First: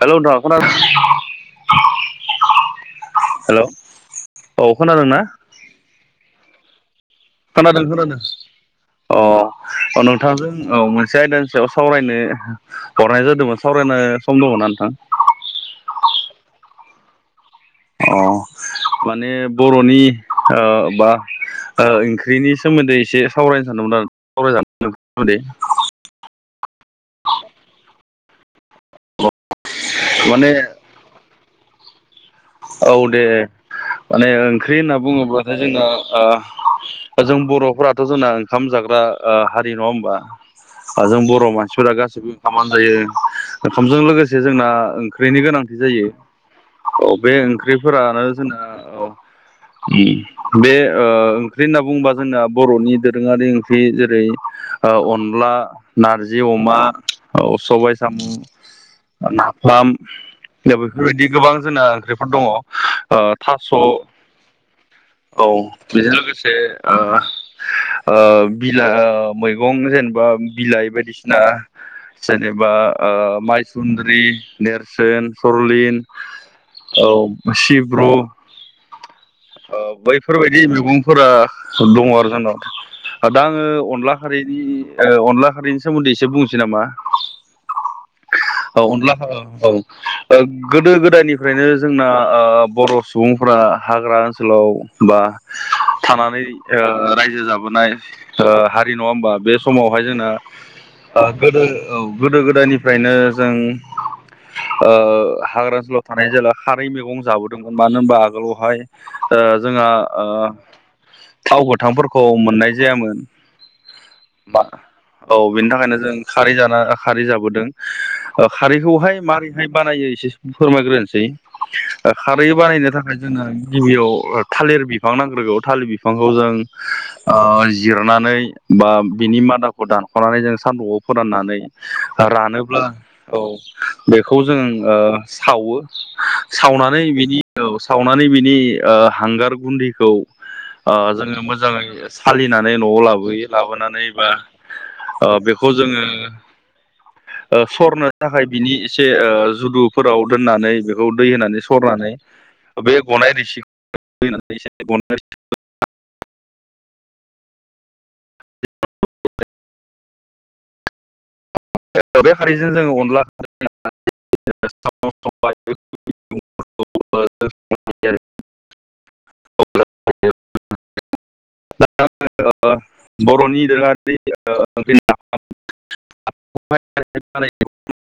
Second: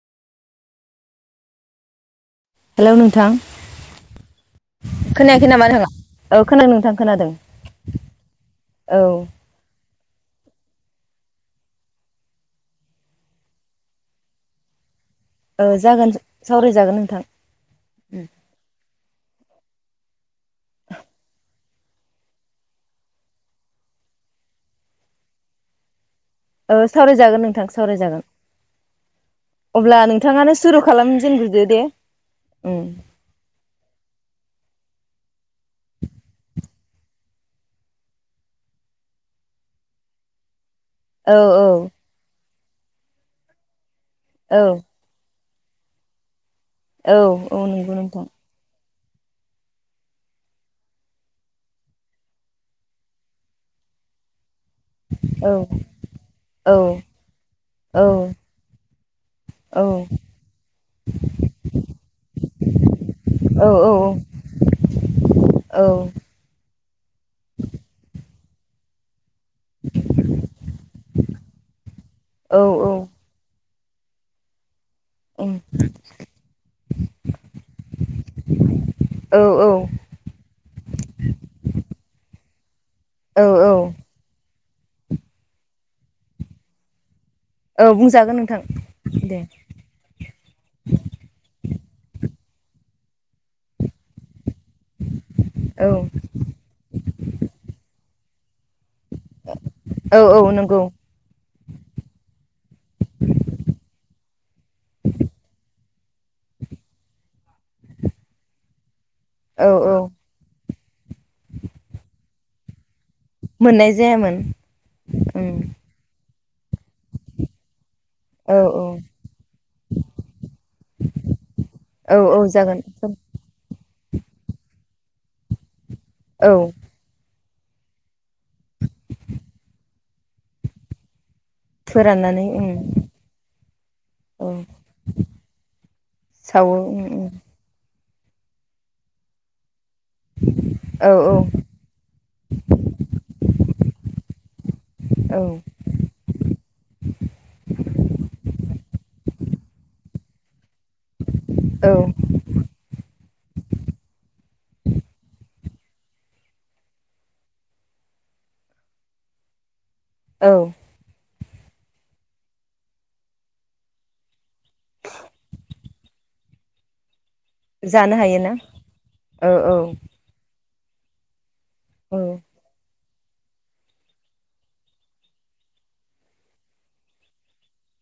Hello नोंथां खोना [unintelligible] hello नोंथां हेलौ औ खोनादोंना? फै नामा नोंथाङा औ खोनादों नोंथां खोनादों खोनादों खोनादों औ अ औ नोंथांजों औ मोनसे आयदानि सायाव सावरायनो हरनाय जादोंमोन सावरायनो सम दङना नोंथां। औ जागोन सावरायजागोन नोंथां अ माने बर'नि बा ओंख्रिनि सोमोन्दै एसे सावरायनो सानदोंमोन आरो [unintelligible] सोमोन्दै सावरायजागोन नोंथां सावरायजागोन अब्ला माने नोंथाङानो सुरु खालामजेनग्रोदो दे उम औ दे माने ओंख्रि होनना बुङोब्लाथाय जोंना दा जों बर'फोराथ' जोंना ओंखाम जाग्रा हारि नङा होमबा? जों औ बर' औ मानसिफोरा गासिबो ओंखामानो जायो ओंखामजों लोगोसे औ जोंना ओंख्रिनि गोनांथि जायो औ बे औ नंगौ ओंख्रिफोरानो नोंथां जोंना बे ओंख्रि होनना बुंङोबा जोंना बर'नि दोरोङारि ओंख्रि जेरै औ अनला नारजि औ अमा सबाय औ साम' नाफाम दा बेफोरबायदि गोबां जोंना ओंख्रि दङ थास' औ [unintelligible] लोगोसे बिलाइ मैगं जेनेबा बिलाइ बायदिसिना जेनेबा माइसुन्द्रि नेरसोन उम सरलिन औ सिब्रु [inaudible] बैफोरबायदि मैगंफोरा दङ आरो जोंनाव औ दा आङो अनला खारैनि अनला खारैनि सोमोन्दै एसे बुंनोसै नामा? औ बुंजागोन नोंथां औ अनला दे औ गोदो गोदायनिफ्रायनो जोंना बर' सुबुंफोरा हाग्रा ओनसोलाव बा औ थानानै रायजो जाबोनाय हारि नङा होमबा बे समावहाय औ जोंना औ नंगौ गोदो औ गोदो गोदायनिफ्रायनो जों हाग्रा ओनसोलाव थानाय जेला खारै मैगं जाबोदोंमोन मानो होनबा आगोलावहाय औ जोंहा औ थाव गोथांफोरखौ मोननाय जायामोन। मोननाय जायामोन बा औ उम बेनि थाखायनो जों खारै जाना खारै जाबोदों औ औ खारैखौहाय माबारैहाय बानायो एसे फोरमायग्रोनोसै औ औ खारै जागोन बानायनो थाखाय जोंना गिबियाव थालिर बिफां नांग्रोगौ थालिर बिफांखौ जों औ जिरनानै बा बिनि मादाखौ दानख'नानै जों सान्दुंआव फोराननानै फोराननानै रानोब्ला औ बेखौ औ जों सावो सावो उम सावनानै उम बिनि सावनानै बिनि हांगार गुन्दैखौ औ औ जोङो मोजाङै सालिनानै न'आव लाबोयो लाबोनानै बा बेखौ जोङो सरनो थाखाय बिनि एसे जुदुफोराव दोननानै औ दै होनानै औ सरनानै बे गनाय रोसि [unintelligible] [inaudible] औ बे खारैजों जोङो अनला [unintelligible] जानो हायोना औ औ औ [unintelligible] ओ बर'नि दोरङारि ओं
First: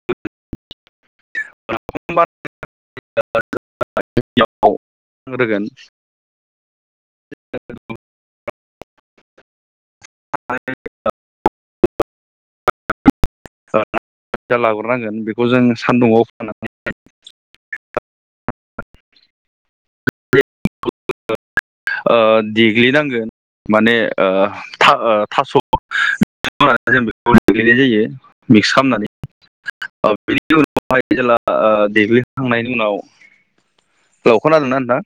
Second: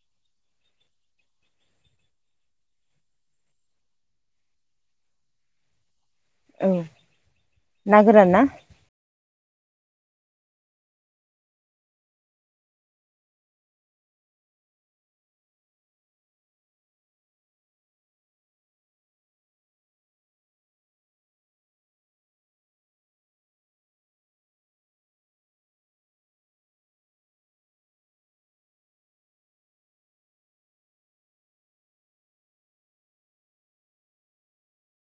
[unintelligible] [unintelligible] [unintelligible] [unintelligible] औ ना गोरान ना? आरो [unintelligible] [unintelligible] लाग्रोनांगोन बेखौ जों सान्दुङाव फोराननानै [unintelligible] ओ देग्लिनांगो। माने ओ थास' [unintelligible] होनानै जों बेखौ देग्लानाय जायो। मिक्स खामनानै। ओ बेनि उनावहाय जेला देग्लिखांनायनि उनाव [unintelligible] लौ खोनादोंना नोंथां?